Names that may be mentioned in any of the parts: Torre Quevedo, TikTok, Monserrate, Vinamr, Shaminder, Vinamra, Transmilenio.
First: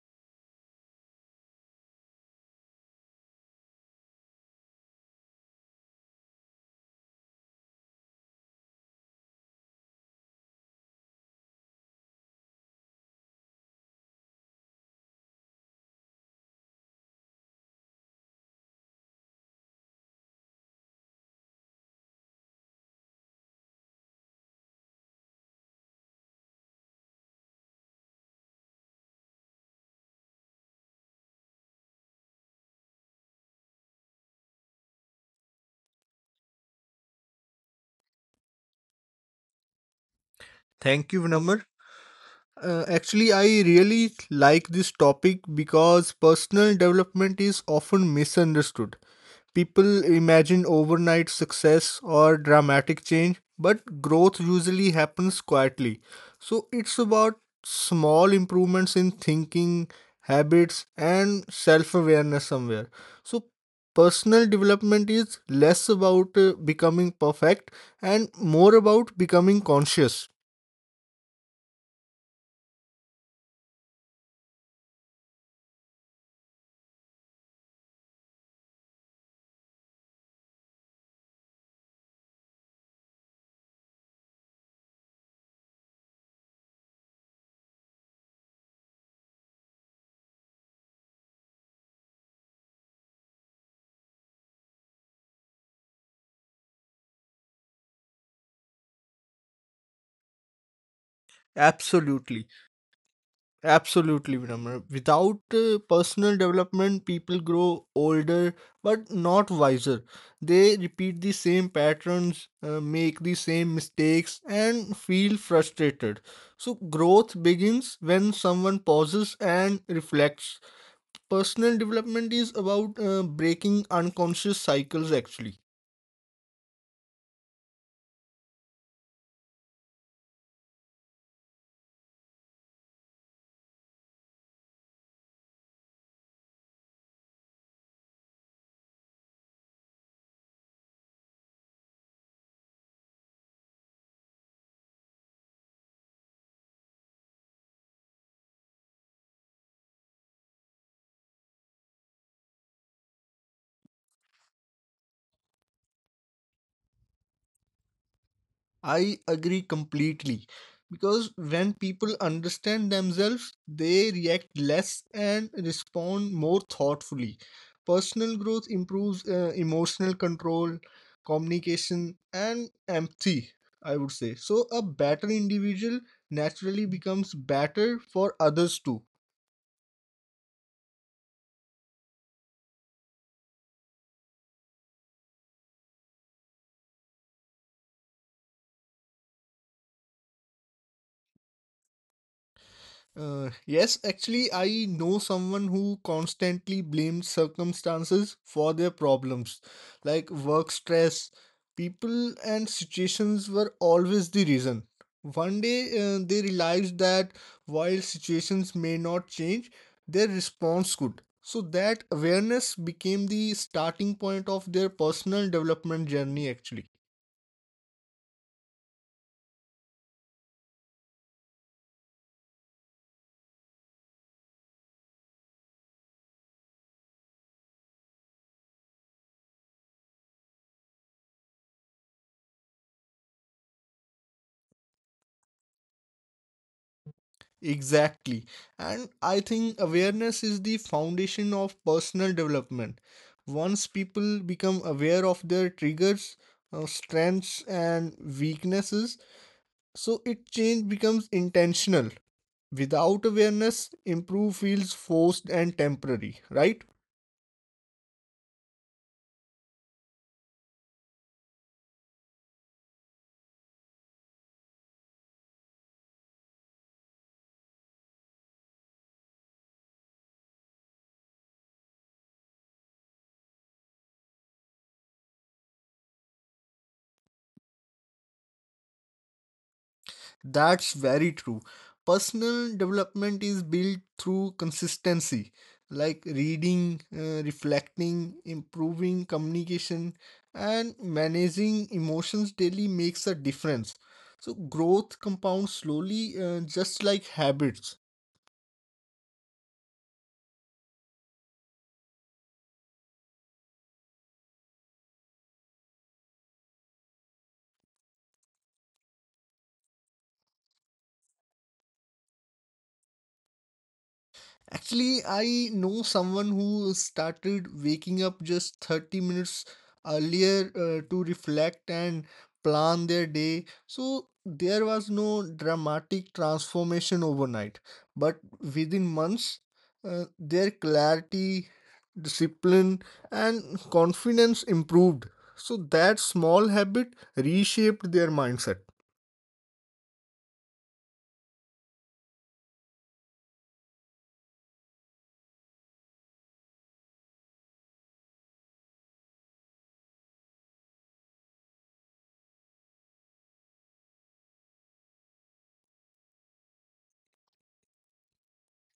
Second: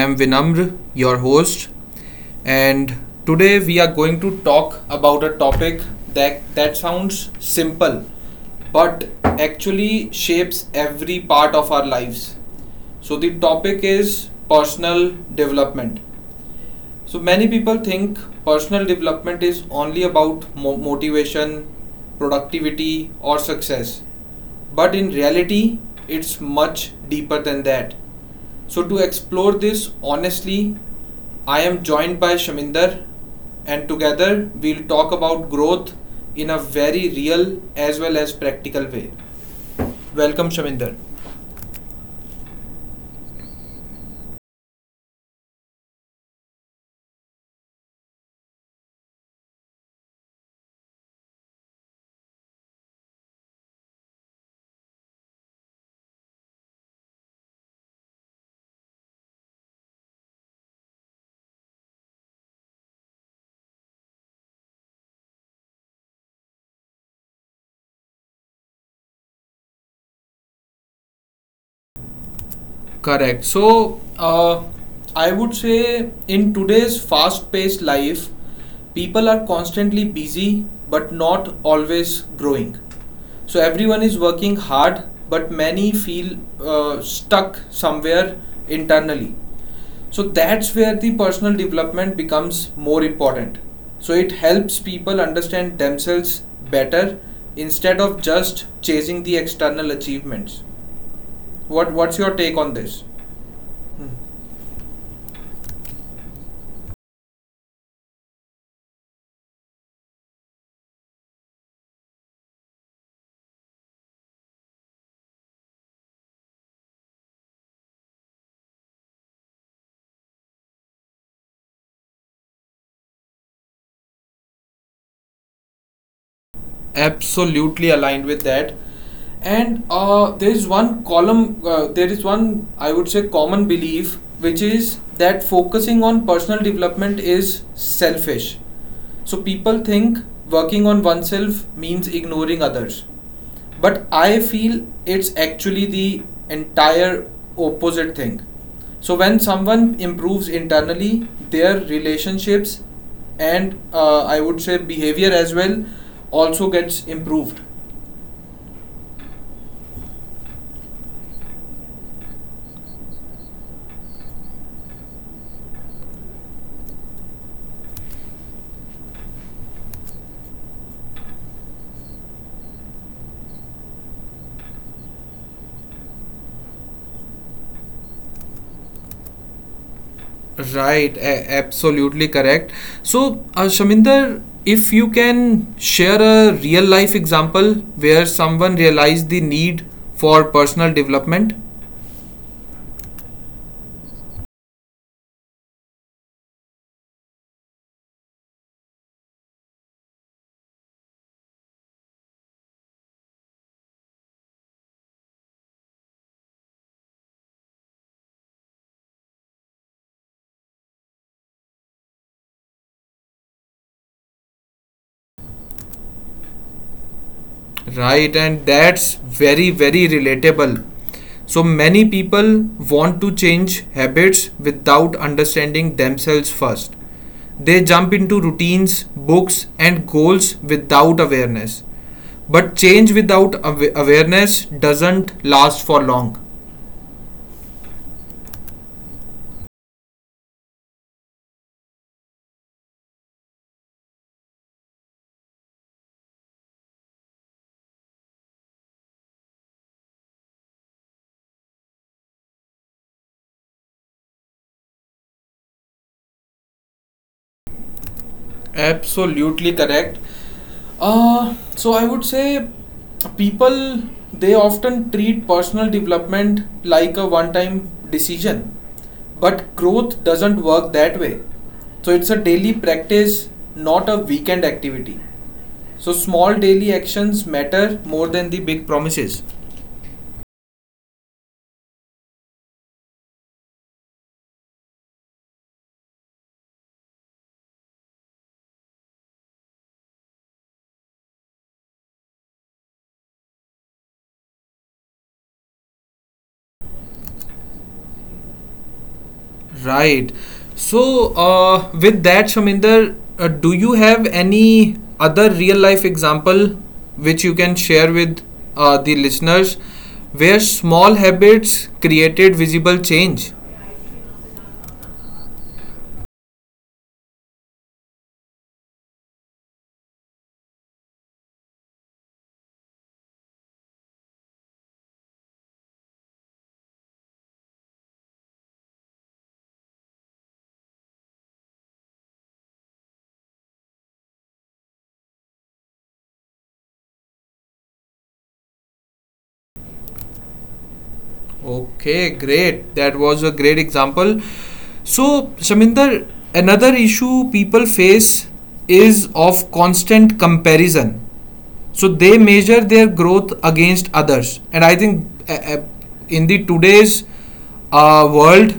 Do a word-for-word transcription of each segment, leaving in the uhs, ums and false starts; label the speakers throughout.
Speaker 1: am Vinamr, your host, and today we are going to talk about a topic that that sounds simple but actually shapes every part of our lives. So the topic is personal development. So many people think personal development is only about mo- motivation, productivity, or success. But in reality, it's much deeper than that. So to explore this honestly, I am joined by Shaminder and together we'll talk about growth in a very real as well as practical way. Welcome
Speaker 2: Thank
Speaker 1: Shaminder.
Speaker 2: you, Vinamr. Uh, actually, I really like this topic because personal development is often misunderstood. People imagine overnight success or dramatic change, but growth usually happens quietly. So, it's about small improvements in thinking, habits, and self awareness somewhere. So, personal development is less about uh, becoming perfect and more about becoming conscious.
Speaker 1: Correct. So, uh, I would say in today's fast paced life, people are constantly busy but not always growing. So, everyone is working hard, but many feel uh, stuck somewhere internally. So, that's where the personal development becomes more important. So, it helps people understand themselves better instead of just chasing the external achievements. What,
Speaker 2: Absolutely.
Speaker 1: what's your take on this?
Speaker 2: Absolutely, Vinamra. Without uh, personal development, people grow older but not wiser. They repeat the same patterns, uh, make the same mistakes, and feel frustrated. So, growth begins when someone pauses and reflects. Personal development is about uh, breaking unconscious cycles, actually.
Speaker 1: Absolutely aligned with that and uh, there is one column uh, there is one I would say common belief which is that focusing on personal development is selfish so people think working on oneself means ignoring others but I feel it's actually the entire opposite thing. So when someone improves internally, their relationships and uh, I would say behavior as well also gets improved.
Speaker 2: I agree completely because when people understand themselves, they react less and respond more thoughtfully. Personal growth improves uh, emotional control, communication, and empathy, I would say. So, a better individual naturally becomes better for others too.
Speaker 1: Right, a- absolutely correct. So, uh, Shaminder, if you can share a real life example where someone realized the need for personal development.
Speaker 2: Uh, yes, actually, I know someone who constantly blames circumstances for their problems, like work stress. People and situations were always the reason. One day, uh, they realized that while situations may not change, their response could. So, that awareness became the starting point of their personal development journey, actually.
Speaker 1: Right, and that's very, very relatable. So many people want to change habits without understanding themselves first. They jump into routines, books, and goals without awareness. But change without awa- awareness doesn't last for long.
Speaker 2: Exactly. And I think awareness is the foundation of personal development. Once people become aware of their triggers, uh, strengths, and weaknesses, so it change becomes intentional. Without awareness, improve feels forced and temporary, right?
Speaker 1: Absolutely correct. Uh, so I would say people they often treat personal development like a one time decision, but growth doesn't work that way. So it's a daily practice, not a weekend activity. So small daily actions matter more than the big promises.
Speaker 2: That's very true. Personal development is built through consistency, like reading, uh, reflecting, improving communication, and managing emotions daily makes a difference. So, growth compounds slowly, uh, just like habits.
Speaker 1: Right. So, uh, with that, Shaminder, uh, do you have any other real life example which you can share with uh, the listeners where small habits created visible change?
Speaker 2: Actually, I know someone who started waking up just thirty minutes earlier uh, to reflect and plan their day. So there was no dramatic transformation overnight, but within months, uh, their clarity, discipline, and confidence improved. So that small habit reshaped their mindset.
Speaker 1: Okay, great. That was a great example. So, Shaminder, another issue people face is of constant comparison so they measure their growth against others and I think uh, uh, in the today's uh, world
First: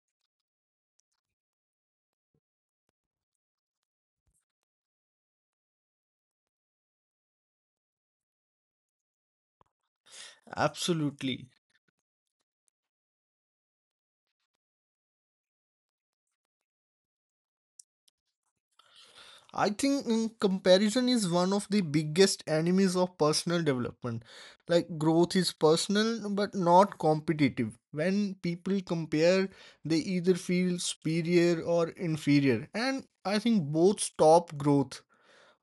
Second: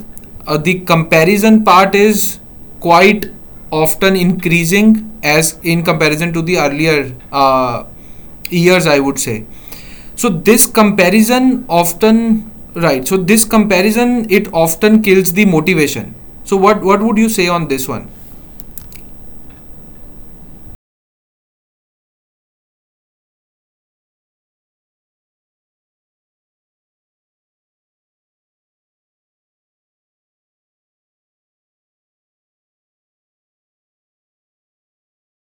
Speaker 1: uh, the comparison part is quite often increasing as in comparison to the earlier uh, years I would say so this
Speaker 2: Absolutely.
Speaker 1: comparison often right so this comparison it often kills the motivation so what what would you say on this one?
Speaker 2: I think mm, comparison is one of the biggest enemies of personal development. Like growth is personal but not competitive. When people compare, they either feel superior or inferior. And I think both stop growth.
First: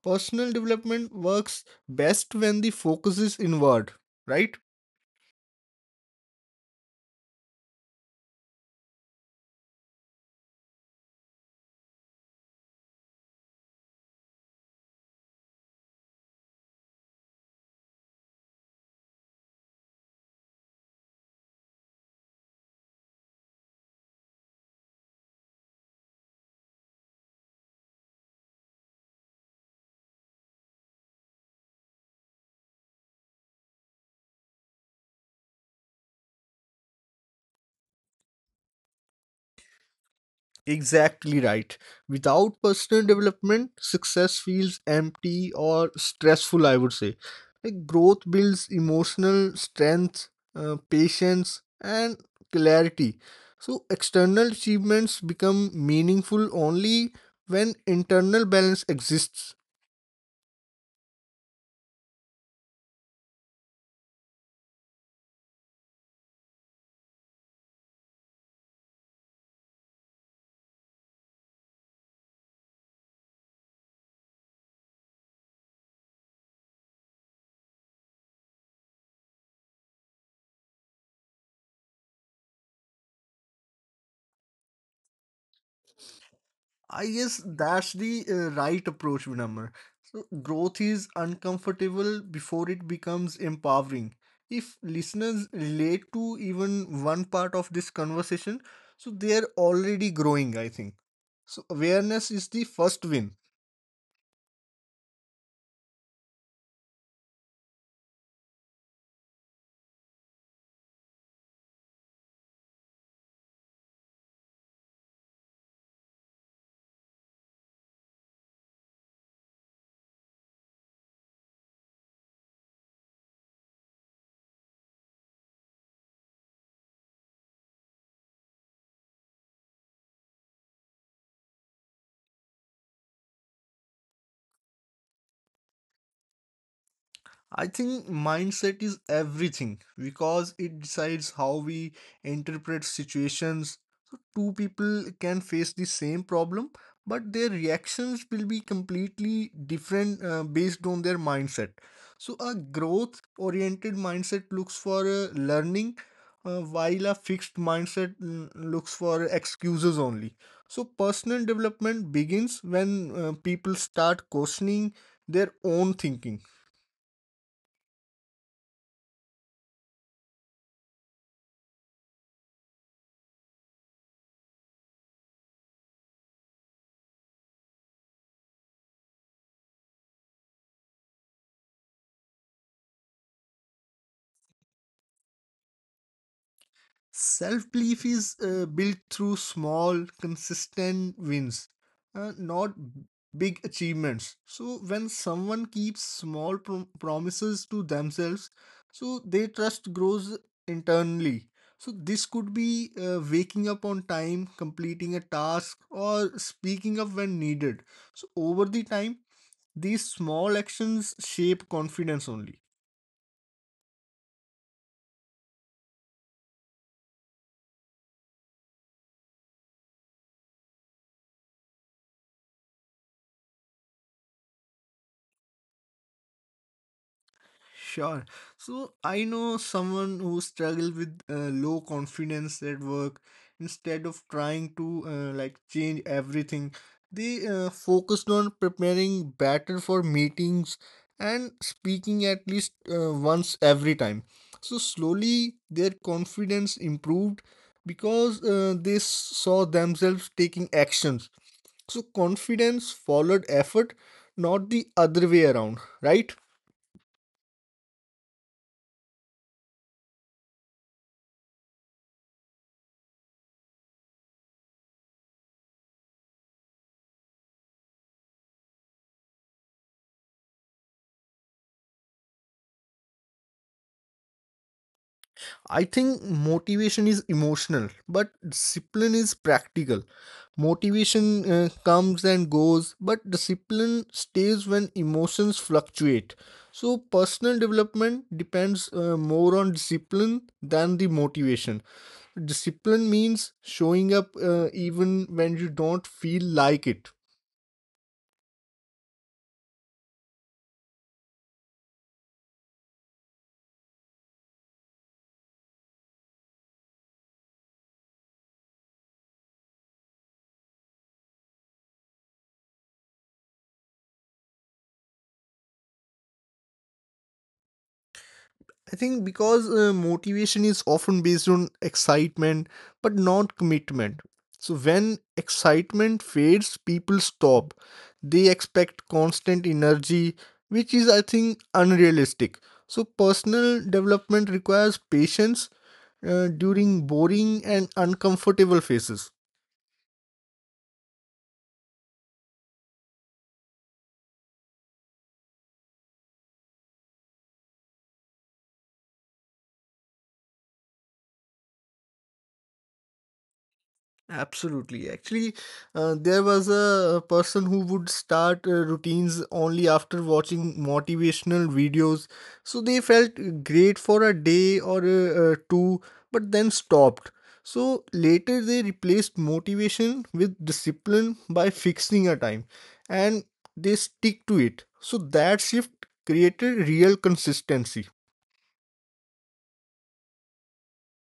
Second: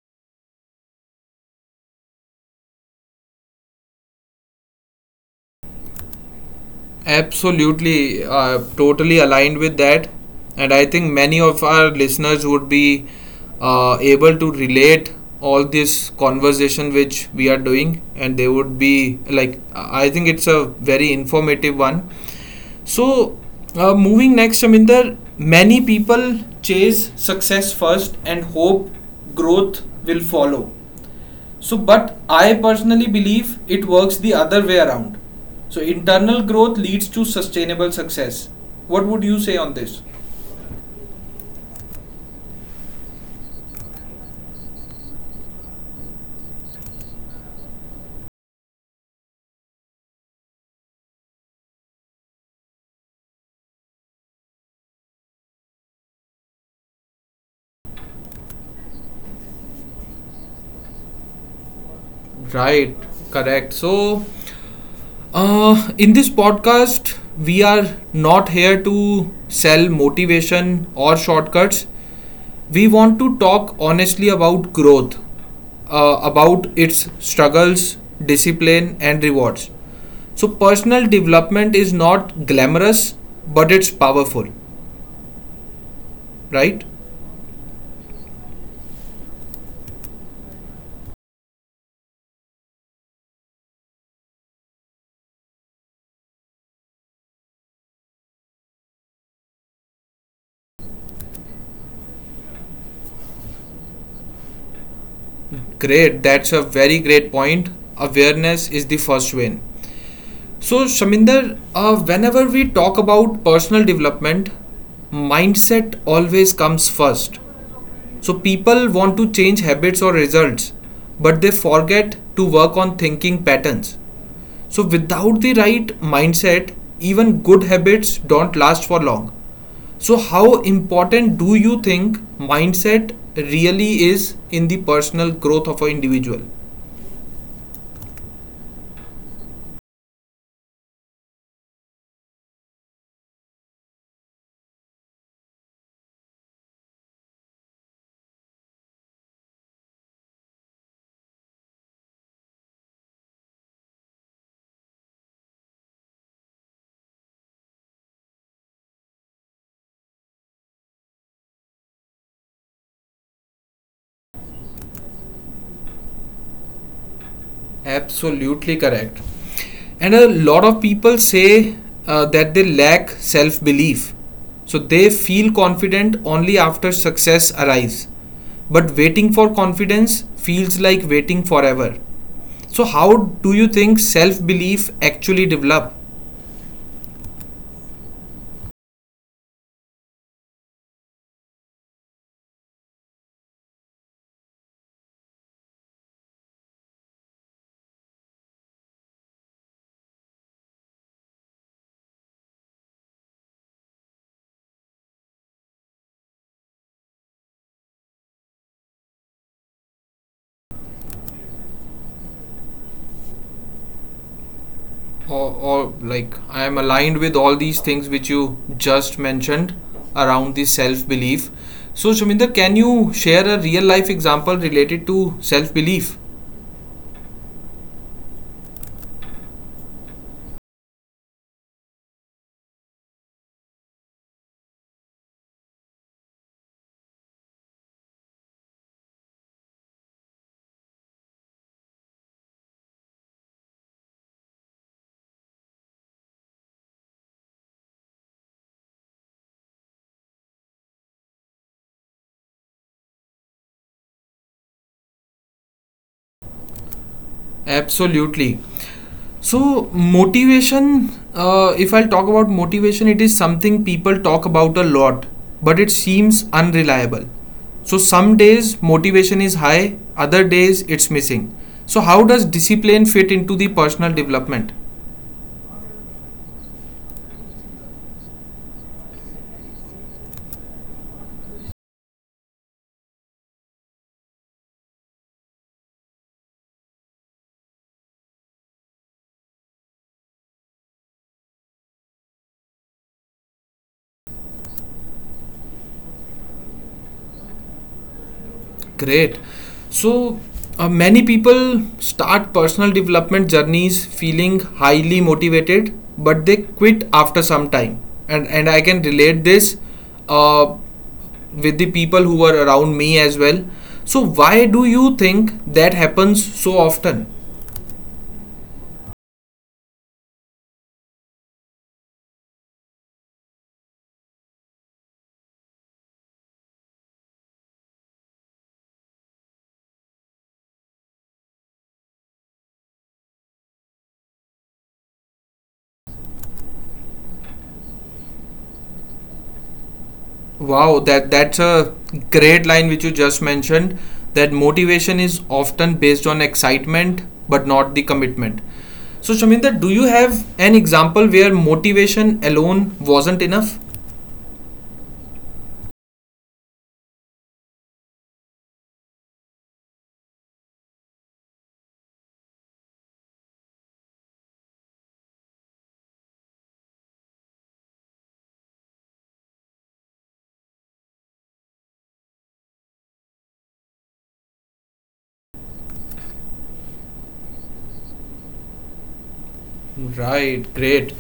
Speaker 2: Personal development works best when the focus is inward, right?
Speaker 1: Absolutely, uh, totally aligned with that. And I think many of our listeners would be uh, able to relate all this conversation which we are doing, and they would be like, I I think it's a very informative one. So, uh, moving next, Shaminder, many people chase success first and hope growth will follow. So, but I personally believe it works the other way around. So, internal growth leads to sustainable success. What would you say on this?
Speaker 2: Exactly right. Without personal development, success feels empty or stressful, I would say. Like growth builds emotional strength, uh, patience, and clarity. So, external achievements become meaningful only when internal balance exists.
Speaker 1: Right, correct. So, uh, in this podcast, we are not here to sell motivation or shortcuts. We want to talk honestly about growth, uh, about its struggles, discipline, and rewards. So, personal development is not glamorous, but it's powerful. Right?
Speaker 2: I guess that's the uh, right approach, Vinamr. So growth is uncomfortable before it becomes empowering. If listeners relate to even one part of this conversation, so they are already growing, I think. So awareness is the first win.
Speaker 1: Great, that's a very great point. Awareness is the first win. So, Shaminder, uh, whenever we talk about personal development, mindset always comes first. So, people want to change habits or results, but they forget to work on thinking patterns. So, without the right mindset, even good habits don't last for long. So, how important do you think mindset really is in the personal growth of an individual?
Speaker 2: I think mindset is everything because it decides how we interpret situations. So, two people can face the same problem, but their reactions will be completely different uh, based on their mindset. So, a growth oriented mindset looks for uh, learning, uh, while a fixed mindset mm, looks for excuses only. So, personal development begins when uh, people start questioning their own thinking.
Speaker 1: Absolutely correct. And a lot of people say uh, that they lack self belief. So they feel confident only after success arrives. But waiting for confidence feels like waiting forever. So, how do you think self belief actually develop?
Speaker 2: Self belief is uh, built through small, consistent wins, uh, not big achievements. So, when someone keeps small prom- promises to themselves, so their trust grows internally. So, this could be uh, waking up on time, completing a task, or speaking up when needed. So, over the time, these small actions shape confidence only.
Speaker 1: Or, or, like, I am aligned with all these things which you just mentioned around the self belief. So, Shaminder, can you share a real life example related to self belief?
Speaker 2: Sure. So I know someone who struggled with uh, low confidence at work. Instead of trying to uh, like change everything, they uh, focused on preparing better for meetings and speaking at least uh, once every time. So slowly their confidence improved because uh, they s- saw themselves taking actions. So confidence followed effort, not the other way around, right?
Speaker 1: Absolutely. So, motivation, uh, if I'll talk about motivation, it is something people talk about a lot, but it seems unreliable. So, some days motivation is high, other days it's missing. So, how does discipline fit into the personal development?
Speaker 2: I think motivation is emotional, but discipline is practical. Motivation uh, comes and goes, but discipline stays when emotions fluctuate. So, personal development depends uh, more on discipline than the motivation. Discipline means showing up uh, even when you don't feel like it.
Speaker 1: Great. So uh, many people start personal development journeys feeling highly motivated, but they quit after some time. And and I can relate this uh, with the people who are around me as well. So why do you think that happens so often?
Speaker 2: I think because uh, motivation is often based on excitement but not commitment. So when excitement fades, people stop. They expect constant energy, which is, I think, unrealistic. So personal development requires patience uh, during boring and uncomfortable phases.
Speaker 1: Wow, that that's a great line which you just mentioned that motivation is often based on excitement but not the commitment. So Shaminda, do you have an example where motivation alone wasn't enough?
Speaker 2: Absolutely. Actually, uh, there was a person who would start uh, routines only after watching motivational videos. So they felt great for a day or uh, uh, two, but then stopped. So later they replaced motivation with discipline by fixing a time and they stick to it. So that shift created real consistency.
Speaker 1: Right, great.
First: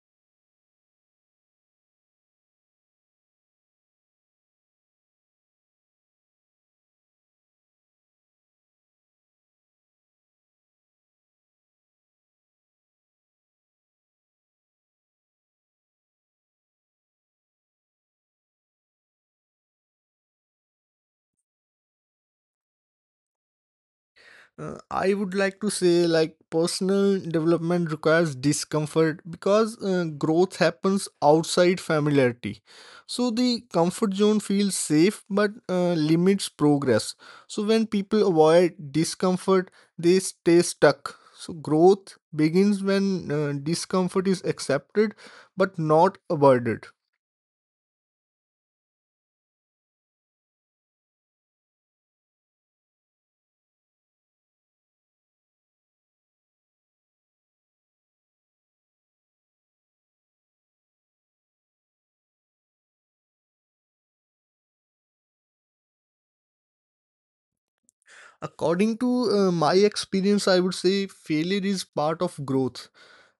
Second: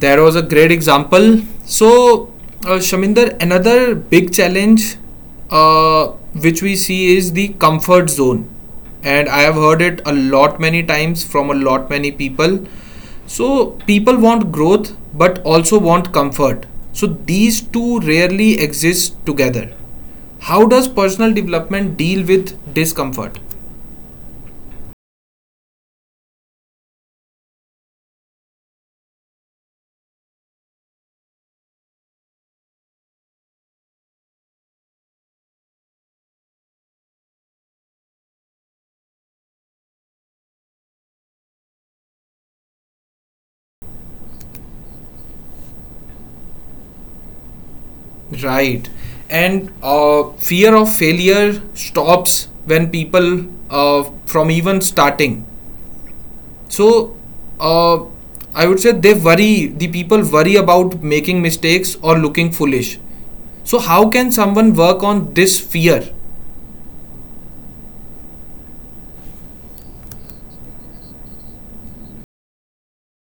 Speaker 1: That was a great example. So, uh, Shaminder, another big challenge uh, which we see is the comfort zone. And I have heard it a lot many times from a lot many people. So, people want growth but also want comfort. So, these two rarely exist together. How does personal development deal with discomfort?
Speaker 2: Uh, I would like to say, like, personal development requires discomfort because uh, growth happens outside familiarity. So the comfort zone feels safe but uh, limits progress. So when people avoid discomfort, they stay stuck. So growth begins when uh, discomfort is accepted but not avoided.
Speaker 1: Right. And uh, fear of failure stops when people uh, from even starting. So uh, I would say they worry, the people worry about making mistakes or looking foolish. So, how can someone work on this fear?
Speaker 2: According to uh, my experience, I would say failure is part of growth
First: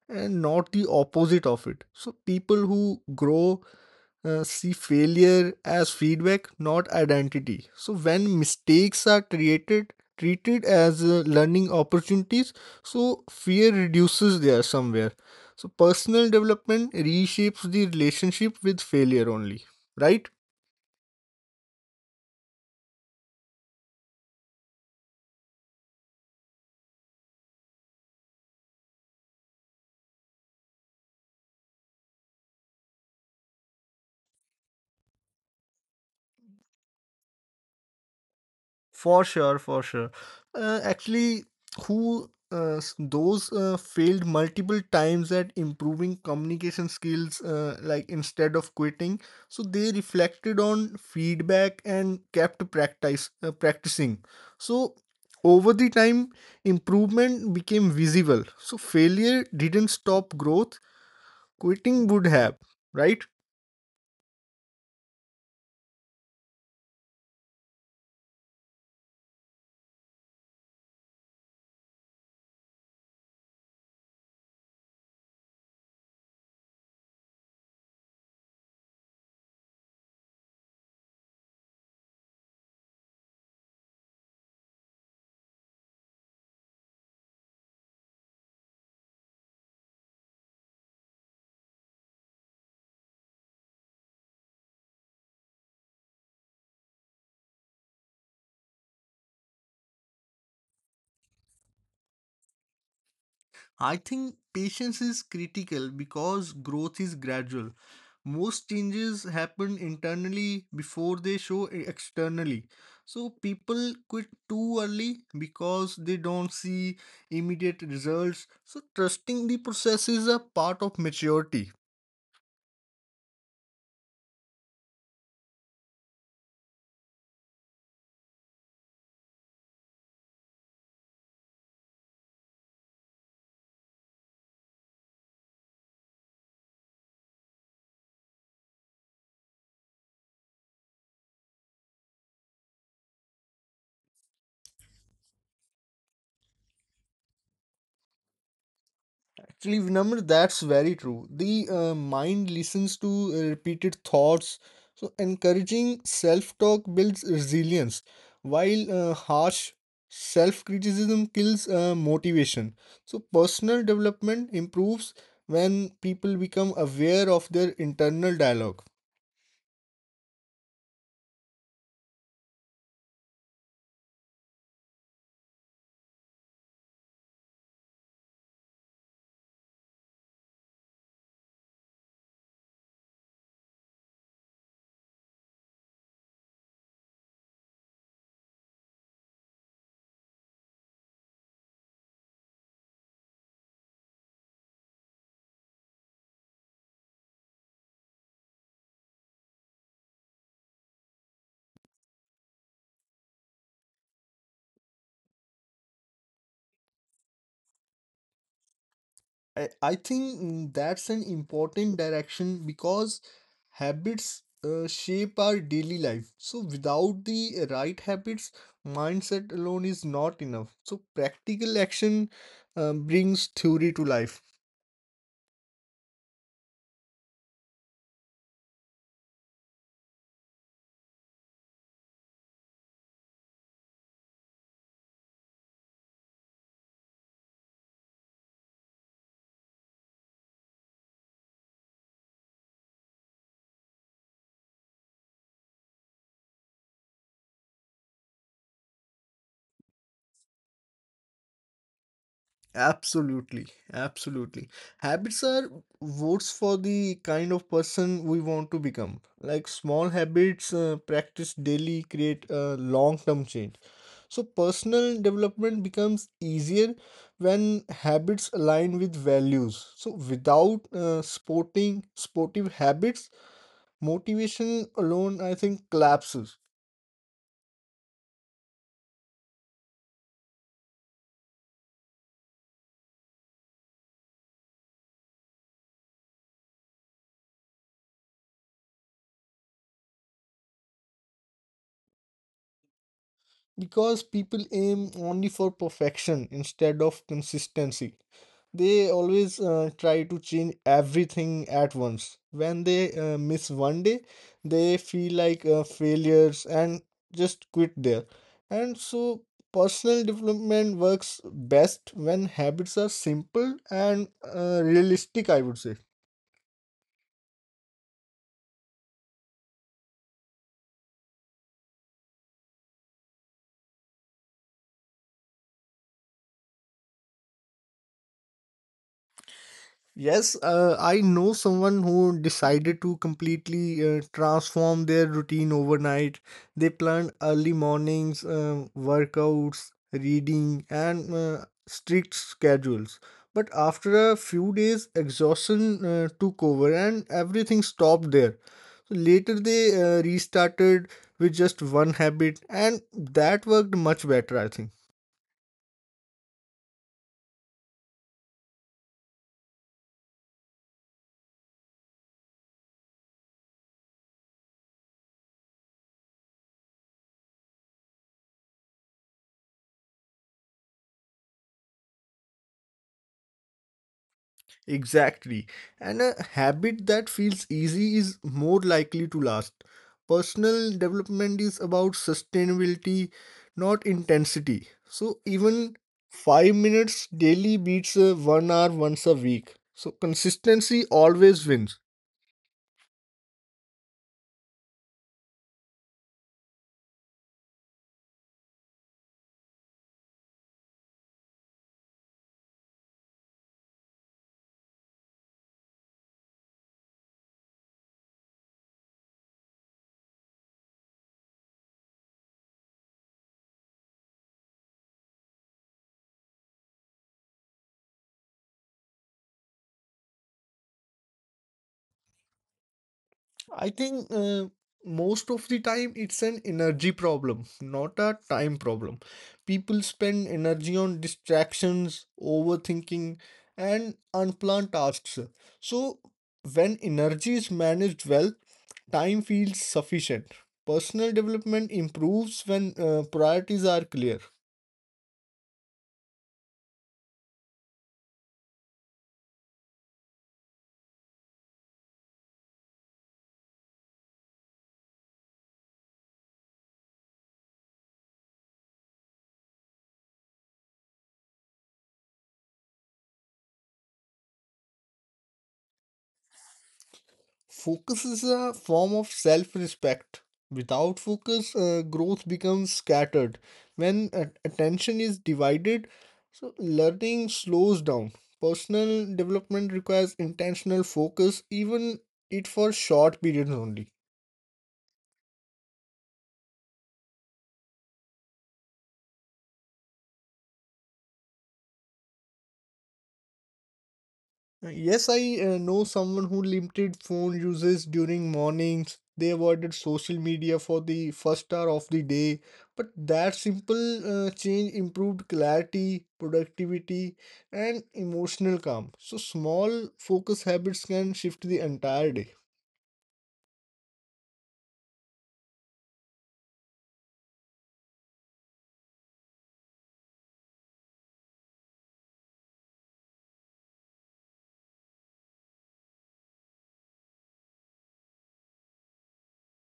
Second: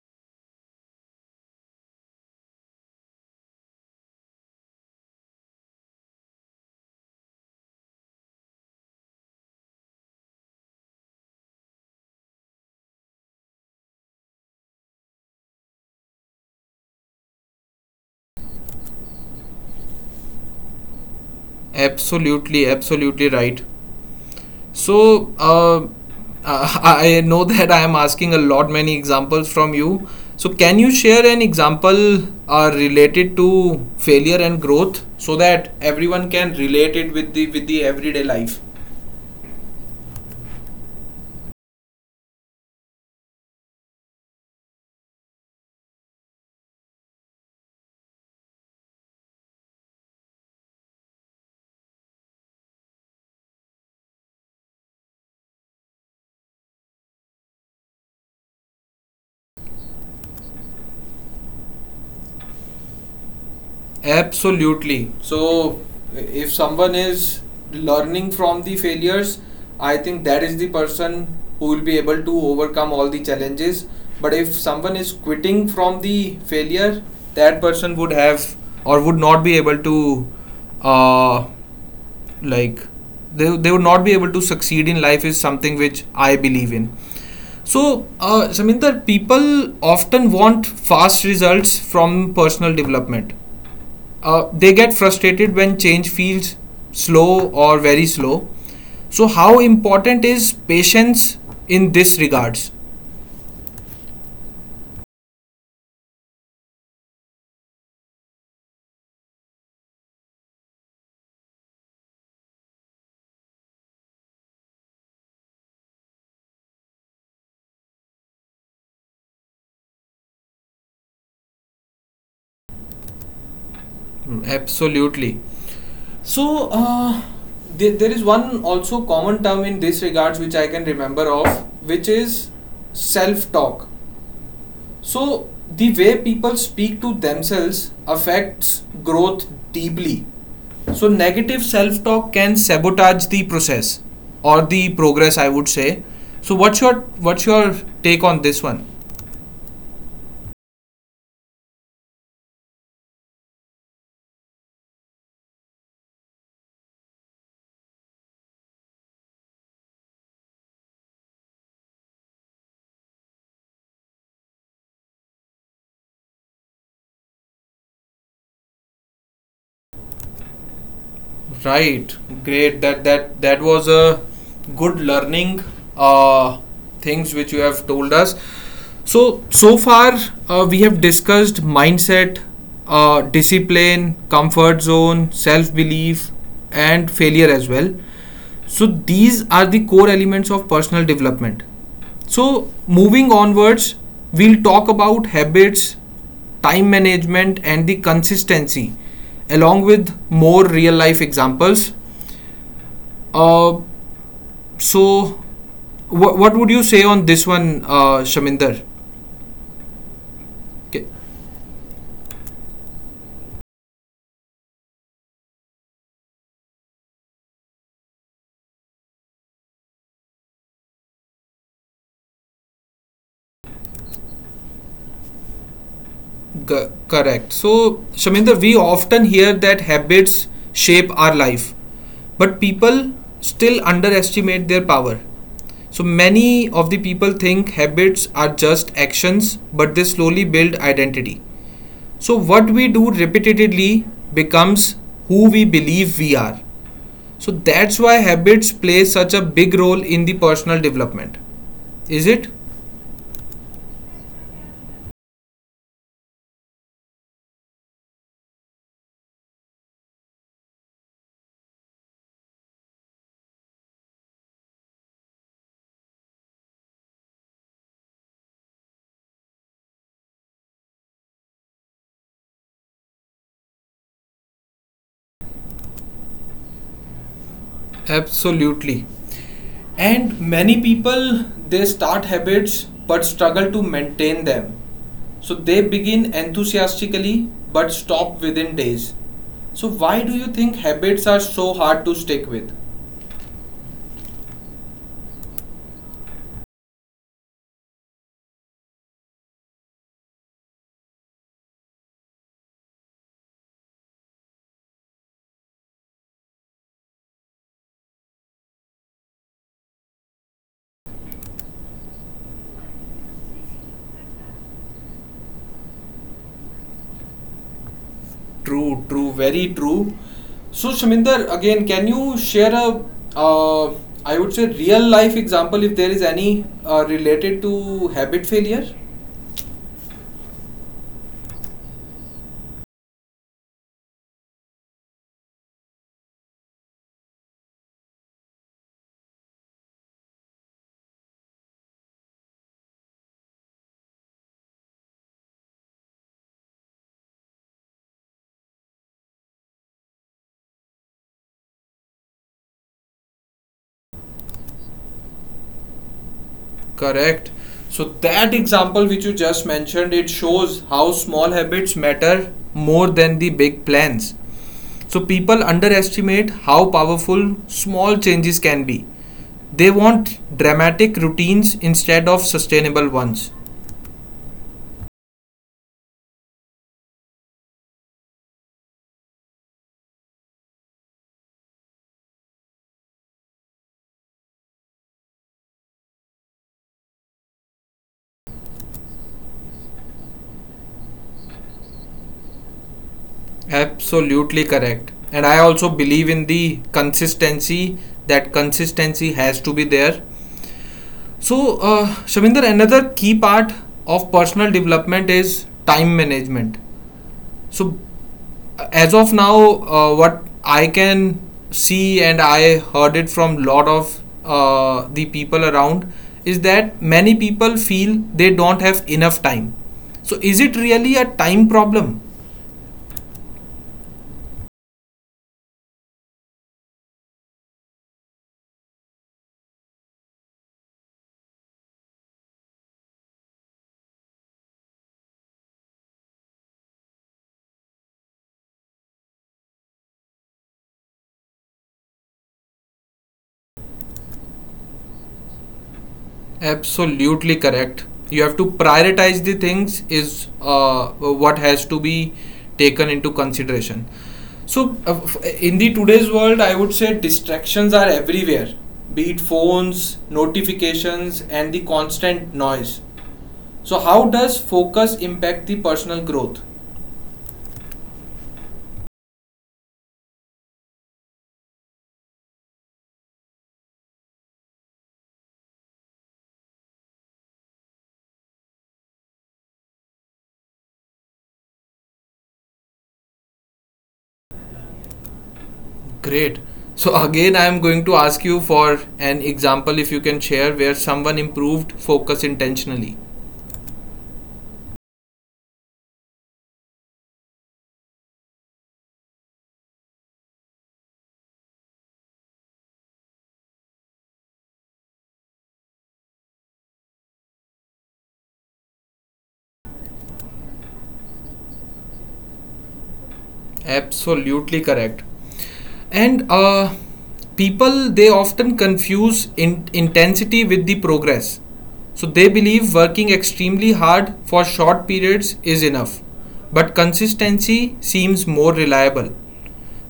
Speaker 2: and not the opposite of it. So people who grow uh, see failure as feedback, not identity. So when mistakes are created, treated as uh, learning opportunities, so fear reduces there somewhere. So personal development reshapes the relationship with failure only, right?
Speaker 1: Absolutely, absolutely right. So uh, I I know that I am asking a lot many examples from you. So can you share an example uh, related to failure and growth so that everyone can relate it with the with the everyday life?
Speaker 2: For sure, for sure. Uh, actually, who uh, s- those uh, failed multiple times at improving communication skills, uh, like instead of quitting, so they reflected on feedback and kept practice uh, practicing. So over the time, improvement became visible. So failure didn't stop growth. Quitting would have, right?
Speaker 1: Absolutely. So, if someone is learning from the failures, I think that is the person who will be able to overcome all the challenges. But if someone is quitting from the failure, that person would have or would not be able to, uh, like, they, they would not be able to succeed in life, is something which I believe in. So, uh, Saminder, people often want fast results from personal development uh, they get frustrated when change feels slow or very slow so how important is patience in this regards?
Speaker 2: I think patience is critical because growth is gradual. Most changes happen internally before they show e- externally. So people quit too early because they don't see immediate results. So trusting the process is a part of maturity.
Speaker 1: Absolutely. So uh, there, there is one also common term in this regards which I can remember of which is self talk. So the way people speak to themselves affects growth deeply. So negative self-talk can sabotage the process or the progress I would say. So what's your what's your take on this one?
Speaker 2: Actually, Vinamr, that's very true. The uh, mind listens to uh, repeated thoughts. So, encouraging self talk builds resilience, while uh, harsh self criticism kills uh, motivation. So, personal development improves when people become aware of their internal dialogue.
Speaker 1: Right, great. That that that was a good learning uh, things which you have told us. So so far uh, we have discussed mindset, uh, discipline, comfort zone, self belief, and failure as well. So these are the core elements of personal development. So, moving onwards, we'll talk about habits, time management, and the consistency, along with more real life examples. Uh, so, wh- what would you say on this one, uh, Shaminder?
Speaker 2: I, I think mm, that's an
Speaker 1: Okay.
Speaker 2: important direction because habits uh, shape our daily life. So, without the right habits, mindset alone is not enough. So, practical action uh, brings theory to life.
Speaker 1: G- correct. So, Shaminder, we often hear that habits shape our life, but people still underestimate their power. So, many of the people think habits are just actions, but they slowly build identity. So, what we do repeatedly becomes who we believe we are. So, that's why habits play such a big role in the personal development. Is it?
Speaker 2: Absolutely, absolutely. Habits are votes for the kind of person we want to become. Like small habits uh, practiced daily create a long-term change. So personal development becomes easier when habits align with values. So without uh, sporting sportive habits, motivation alone I think collapses.
Speaker 1: Absolutely. And many people they start habits but struggle to maintain them. So they begin enthusiastically but stop within days. So why do you think habits are so hard to stick with?
Speaker 2: Because people aim only for perfection instead of consistency. They always uh, try to change everything at once. When they uh, miss one day, they feel like uh, failures and just quit there. And so, personal development works best when habits are simple and uh, realistic, I would say.
Speaker 1: True, true, very true. So Shaminder, again, can you share a uh, I would say real life example if there is any uh, related to habit failure?
Speaker 2: Yes, uh, I know someone who decided to completely uh, transform their routine overnight. They planned early mornings, um, workouts, reading, and uh, strict schedules. But after a few days, exhaustion uh, took over and everything stopped there. So later, they uh, restarted with just one habit, and that worked much better, I think.
Speaker 1: Correct. So that example which you just mentioned, it shows how small habits matter more than the big plans. So people underestimate how powerful small changes can be. They want dramatic routines instead of sustainable ones.
Speaker 2: Exactly. And a habit that feels easy is more likely to last. Personal development is about sustainability, not intensity. So even five minutes daily beats a one hour once a week. So consistency always wins.
Speaker 1: Absolutely correct. And I also believe in the consistency that consistency has to be there. So, uh, Shaminder, another key part of personal development is time management. So uh, as of now uh, what I can see and I heard it from lot of uh, the people around is that many people feel they don't have enough time so is it really a time problem?
Speaker 2: I think uh, most of the time it's an energy problem, not a time problem. People spend energy on distractions, overthinking, and unplanned tasks. So, when energy is managed well, time feels sufficient. Personal development improves when uh, priorities are clear.
Speaker 1: Absolutely correct. You have to prioritize the things is uh, what has to be taken into consideration. So uh, f- in the today's world, I would say distractions are everywhere, be it phones, notifications, and the constant noise. So how does focus impact the personal growth?
Speaker 2: Focus is a form of self respect. Without focus, uh, growth becomes scattered. When uh, attention is divided, so learning slows down. Personal development requires intentional focus, even it for short periods only.
Speaker 1: Great. So again, I am going to ask you for an example if you can share where someone improved focus intentionally.
Speaker 2: Uh, Yes, I uh, know someone who limited phone uses during mornings. They avoided social media for the first hour of the day. But that simple uh, change improved clarity, productivity, and emotional calm. So small focus habits can shift the entire day.
Speaker 1: Absolutely correct. And uh, people they often confuse in- intensity with the progress. So they believe working extremely hard for short periods is enough, but consistency seems more reliable.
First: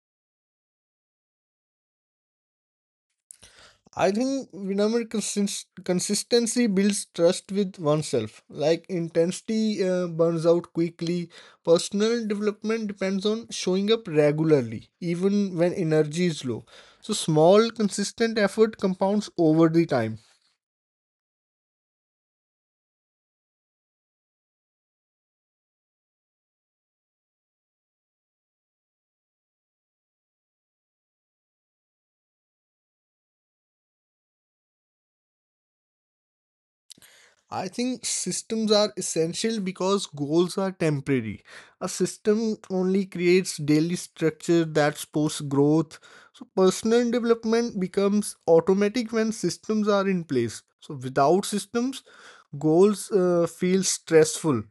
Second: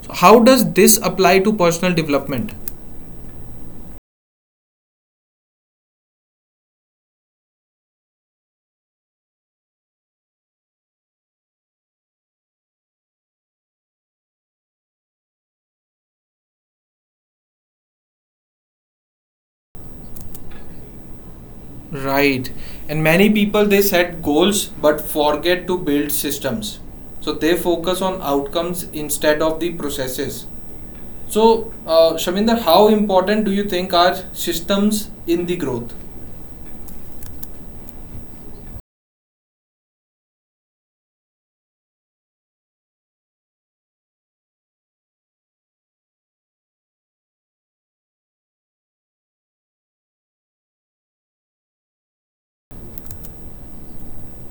Speaker 1: So how does this apply to personal development?
Speaker 2: I think remember consist- consistency builds trust with oneself. Like intensity uh, burns out quickly. Personal development depends on showing up regularly, even when energy is low. So small, consistent effort compounds over the time.
Speaker 1: Right. And many people they set goals but forget to build systems. So they focus on outcomes instead of the processes. So, uh, Shaminder, how important do you think are systems in the growth?
Speaker 2: I think systems are essential because goals are temporary. A system only creates daily structure that supports growth. So personal development becomes automatic when systems are in place. So without systems, goals uh, feel stressful.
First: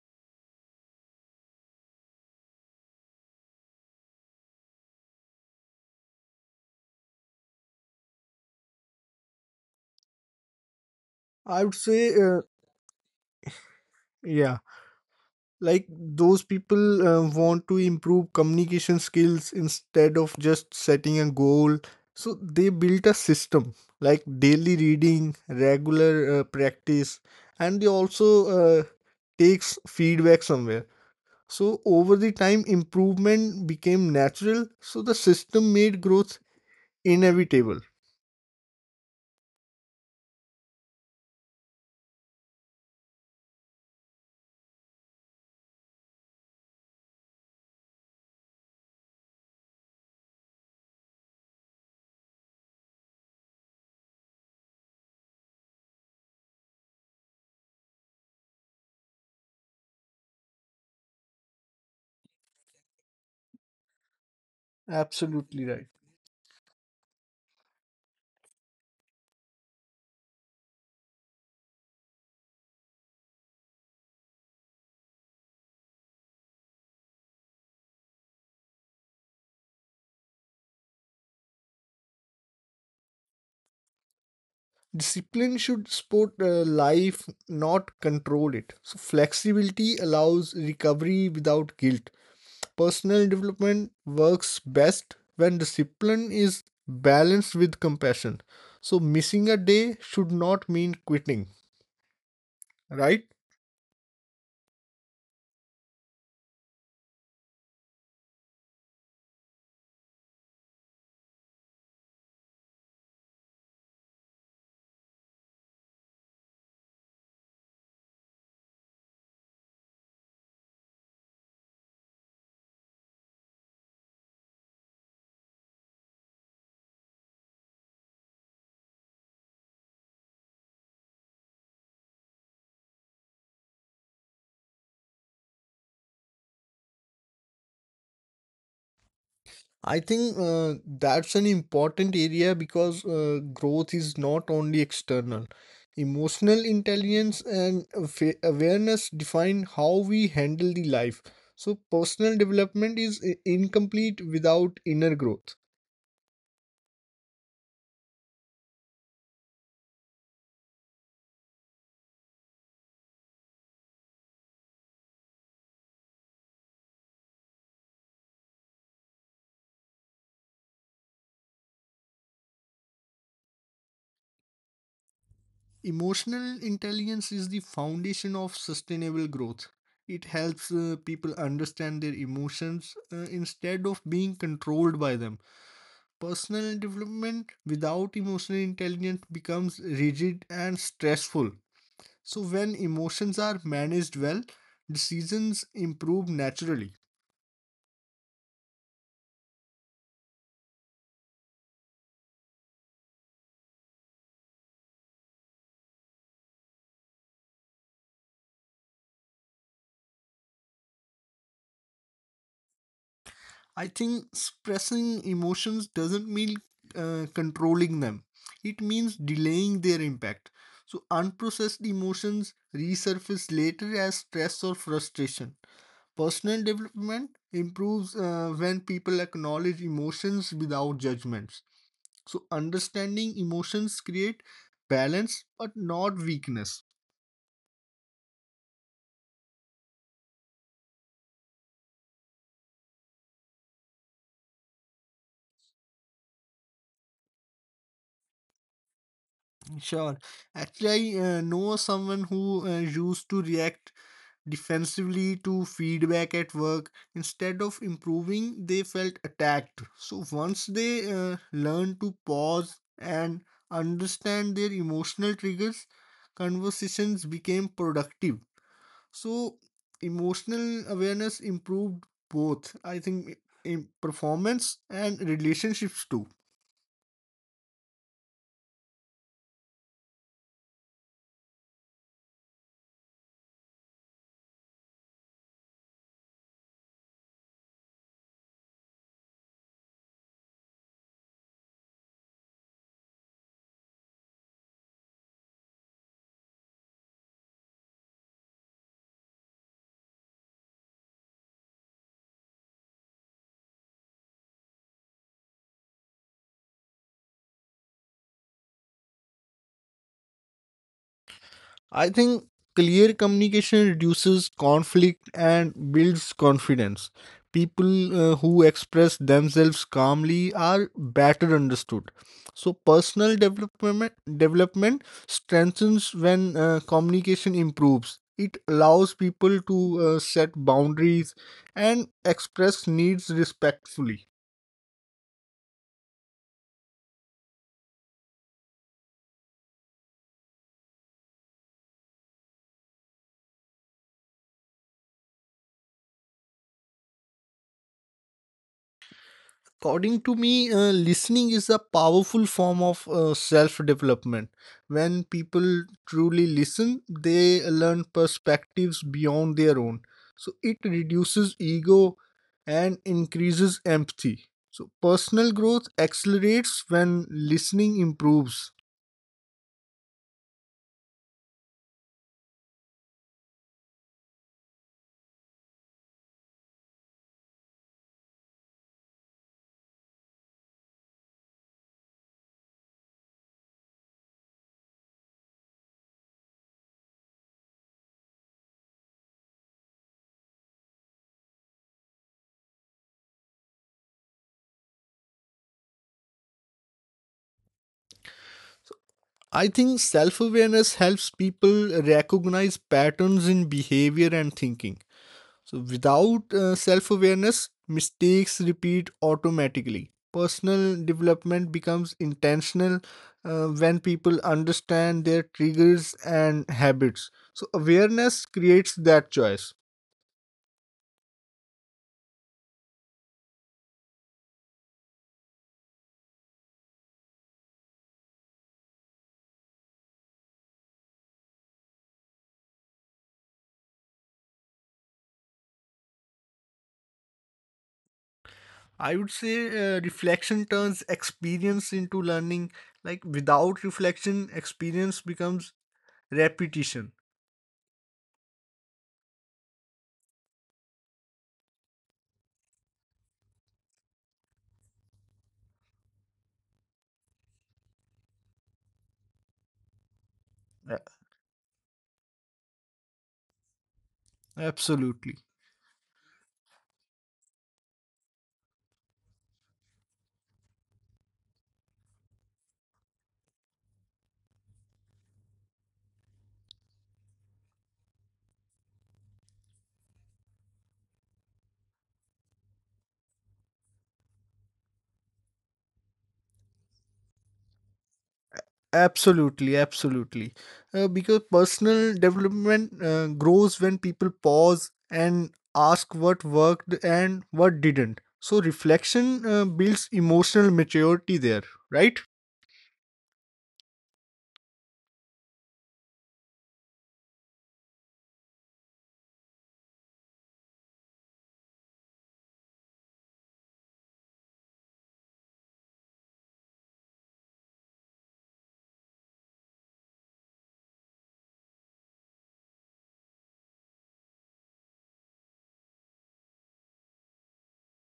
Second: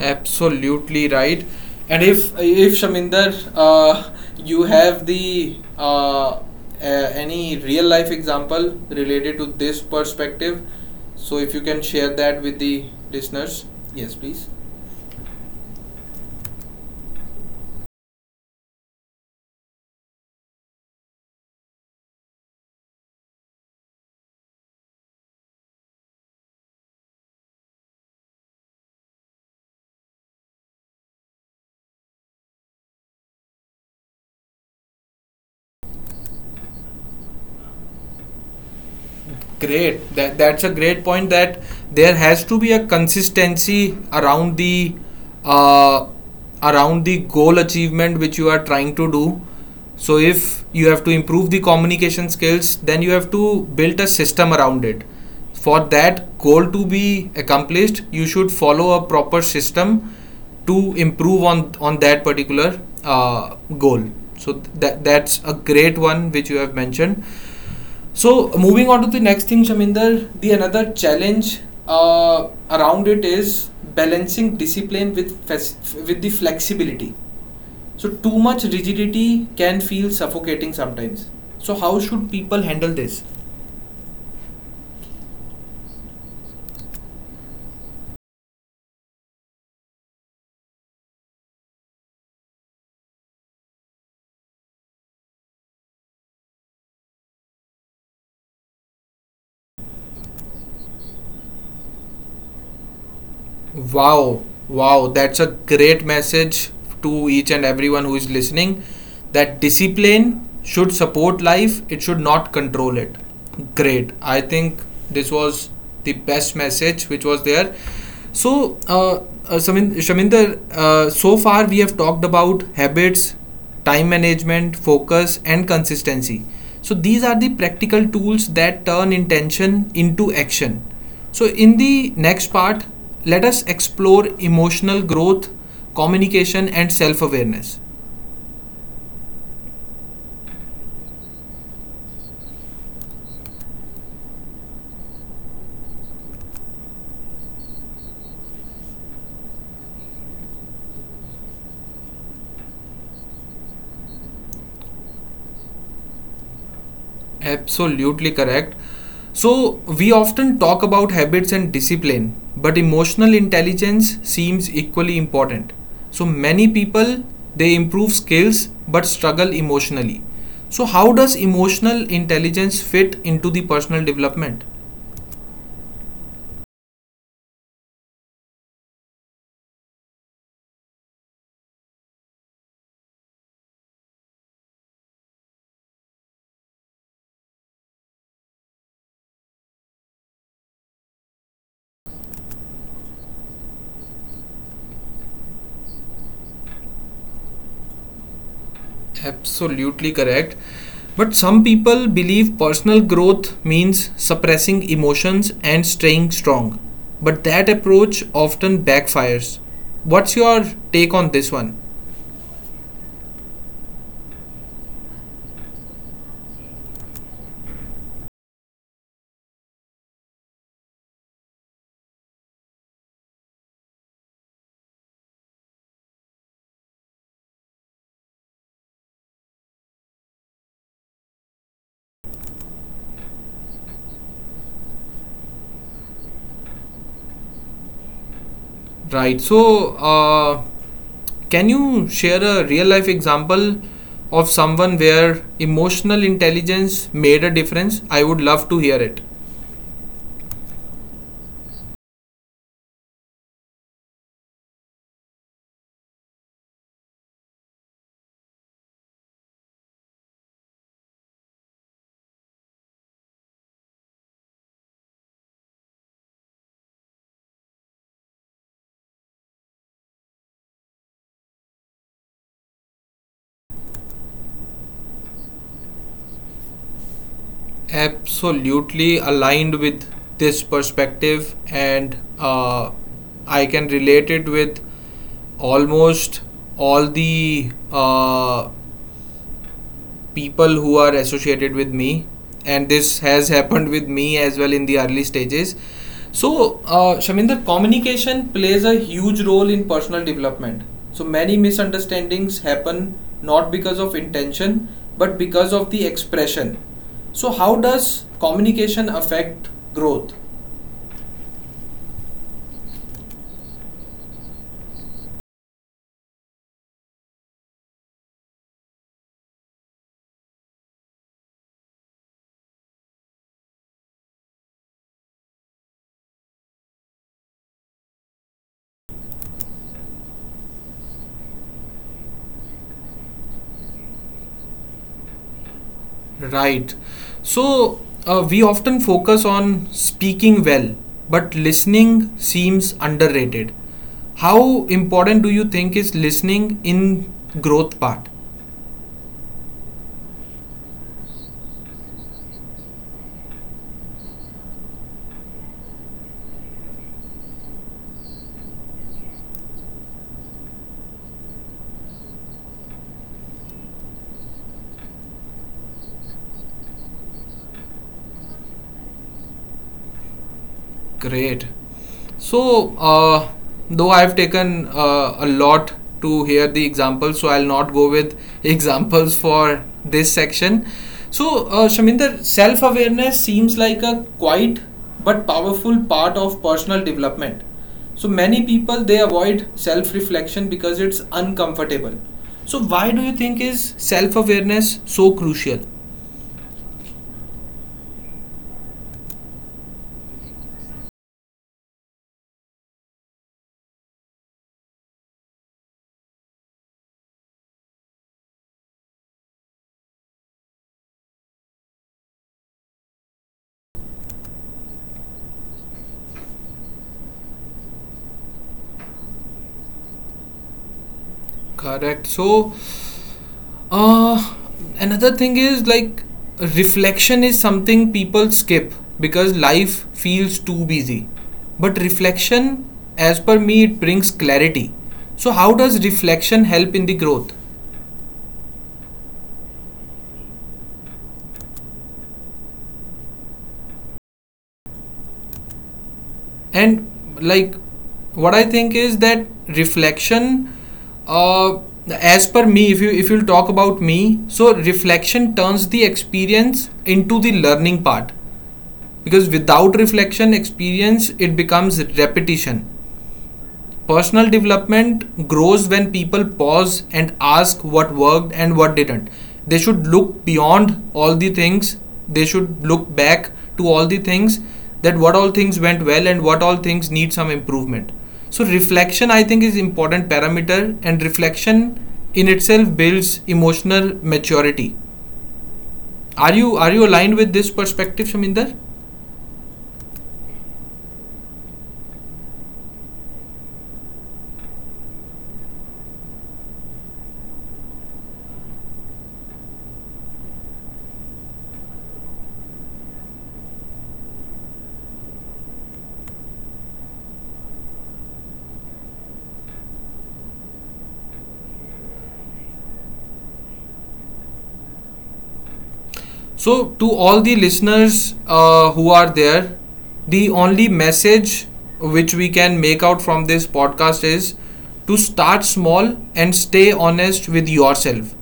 Speaker 1: Absolutely right. And if if Shaminder, uh, you have the uh, uh, any real life example related to this perspective, so if
Speaker 2: I
Speaker 1: you
Speaker 2: would
Speaker 1: can
Speaker 2: say,
Speaker 1: share
Speaker 2: uh,
Speaker 1: that with the listeners, yes,
Speaker 2: yeah.
Speaker 1: please.
Speaker 2: Like those people uh, want to improve communication skills instead of just setting a goal, so they built a system like daily reading, regular uh, practice, and they also uh, takes feedback somewhere. So over the time improvement became natural. So the system made growth inevitable.
Speaker 1: Great. That that's a great point. That there has to be a consistency around the uh, around the goal achievement which you are trying to do. So if you have to improve the communication skills, then you have to build a system around it. For that goal to be accomplished, you should follow a proper system to improve on on that particular uh, goal. So th- that that's a
Speaker 2: Absolutely
Speaker 1: great
Speaker 2: right.
Speaker 1: one which you have mentioned. So moving on to the next thing, Shaminder, the another challenge uh, around it is balancing discipline with with the flexibility. So too much rigidity can feel suffocating sometimes. So how should people handle this?
Speaker 2: Discipline should support uh, life, not control it. So, flexibility allows recovery without guilt. Personal development works best when discipline is balanced with compassion. So, missing a day should not mean quitting, right?
Speaker 1: Wow, wow, that's a great message to each and everyone who is listening, that discipline should support life, it should not control it. Great. I think this was the best message which was there. So, uh, uh, Samin- Shaminder, uh, so far we have talked about habits, time management, focus, and consistency. So, these are the practical tools that turn intention into action. So, in the next part, let us explore emotional growth, communication, and self awareness.
Speaker 2: I think uh, that's an important area because uh, growth is not only external. Emotional intelligence and afa- awareness define how we handle the life. So personal development is i- incomplete without inner growth.
Speaker 1: Absolutely correct. So, we often talk about habits and discipline, but emotional intelligence seems equally important. So, many people, they improve skills but struggle emotionally. So, how does emotional intelligence fit into the personal development?
Speaker 2: Emotional intelligence is the foundation of sustainable growth. It helps uh, people understand their emotions uh, instead of being controlled by them. Personal development without emotional intelligence becomes rigid and stressful. So, when emotions are managed well, decisions improve naturally.
Speaker 1: Absolutely correct. But some people believe personal growth means suppressing emotions and staying strong. But that approach often backfires. What's your take on this one?
Speaker 2: I think suppressing emotions doesn't mean uh, controlling them, it means delaying their impact. So, unprocessed emotions resurface later as stress or frustration. Personal development improves uh, when people acknowledge emotions without judgments. So understanding emotions create balance but not weakness.
Speaker 1: Right. So, uh, can you share a real life example of someone where emotional intelligence made a difference? I would love to hear it.
Speaker 2: Sure. Actually, I uh, know someone who uh, used to react defensively to feedback at work. Instead of improving, they felt attacked. So once they uh, learn to pause and understand their emotional triggers, conversations became productive. So emotional awareness improved both, I think, in performance and relationships too.
Speaker 1: Absolutely aligned with this perspective, and uh, I can relate it with almost all the uh, people who are associated with me, and this has happened with me as well in the early stages. So, uh, Shaminder, communication plays a huge role in personal development. So many misunderstandings happen not because of intention but because of the expression. So how does communication affect growth?
Speaker 2: I think clear communication reduces conflict and builds confidence. People uh, who express themselves calmly are better understood. So personal development development strengthens when uh, communication improves. It allows people to uh, set boundaries and express needs respectfully.
Speaker 1: Right. So, uh, we often focus on speaking well, but listening seems underrated. How important do you think is listening in growth part?
Speaker 2: According to me, uh, listening is a powerful form of uh, self development. When people truly listen, they learn perspectives beyond their own. So it reduces ego and increases empathy. So personal growth accelerates when listening improves.
Speaker 1: Great. So, uh, though I've taken uh, a lot to hear the examples, so I'll not go with examples for this section. So, uh, Shaminder, self awareness seems like a quiet but powerful part of personal development. So, many people, they avoid self reflection because it's uncomfortable. So, why do you think is self awareness so crucial?
Speaker 2: So, I think self awareness helps people recognize patterns in behavior and thinking. So, without uh, self awareness, mistakes repeat automatically. Personal development becomes intentional uh, when people understand their triggers and habits. So, awareness creates that choice.
Speaker 1: Correct. So, uh, another thing is like reflection is something people skip because life feels too busy. But reflection, as per me, it brings clarity. So, how does reflection help in the growth?
Speaker 2: I would say uh, reflection turns experience into learning. Like, without reflection, experience becomes
Speaker 1: And
Speaker 2: repetition.
Speaker 1: like, what I think is that reflection, uh, as per me, if you if you'll talk about me, so reflection turns the experience into the learning part, because without reflection
Speaker 2: A-
Speaker 1: experience it becomes repetition. Personal development
Speaker 2: Absolutely.
Speaker 1: grows when people pause and ask what worked and what didn't. They should look beyond all the things, they should look back to all the things, that what all things went well and what all things need some improvement. So reflection I think is important parameter, and reflection in itself builds emotional maturity. Are you are you aligned with this perspective, Shaminder?
Speaker 2: Absolutely, absolutely. Uh, because personal development uh, grows when people pause and ask what worked and what didn't. So reflection uh, builds emotional maturity there, right?
Speaker 1: So, to all the listeners uh, who are there, the only message which we can make out from this podcast is to start small and stay honest with yourself.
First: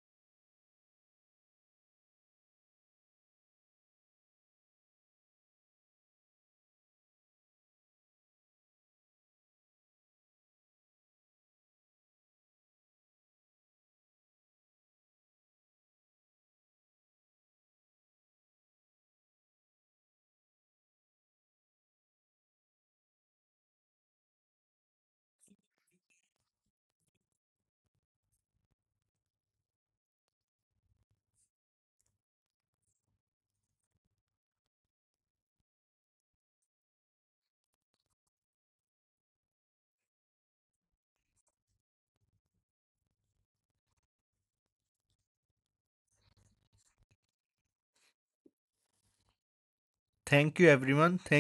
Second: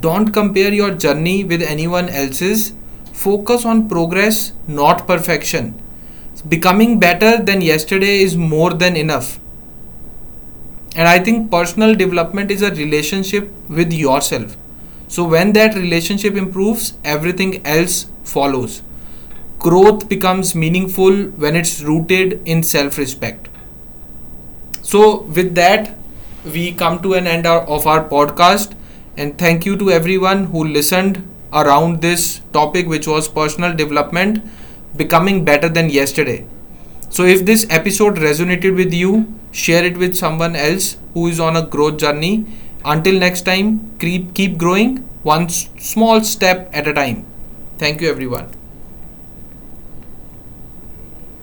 Speaker 1: Don't compare your journey with anyone else's. Focus on progress, not perfection. Becoming better than yesterday is more than enough. And I think personal development is a relationship with yourself. So when that relationship improves, everything else follows. Growth becomes meaningful when it's rooted in self respect. So, with that, we come to an end of our podcast. And thank you to everyone who listened around this topic, which was personal development, becoming better than yesterday. So, if this episode resonated with you, share it with someone else who is on a growth journey. Until next time, keep, keep growing one s- small step at a time. Thank you, everyone.
Speaker 2: Thank you, everyone. Thank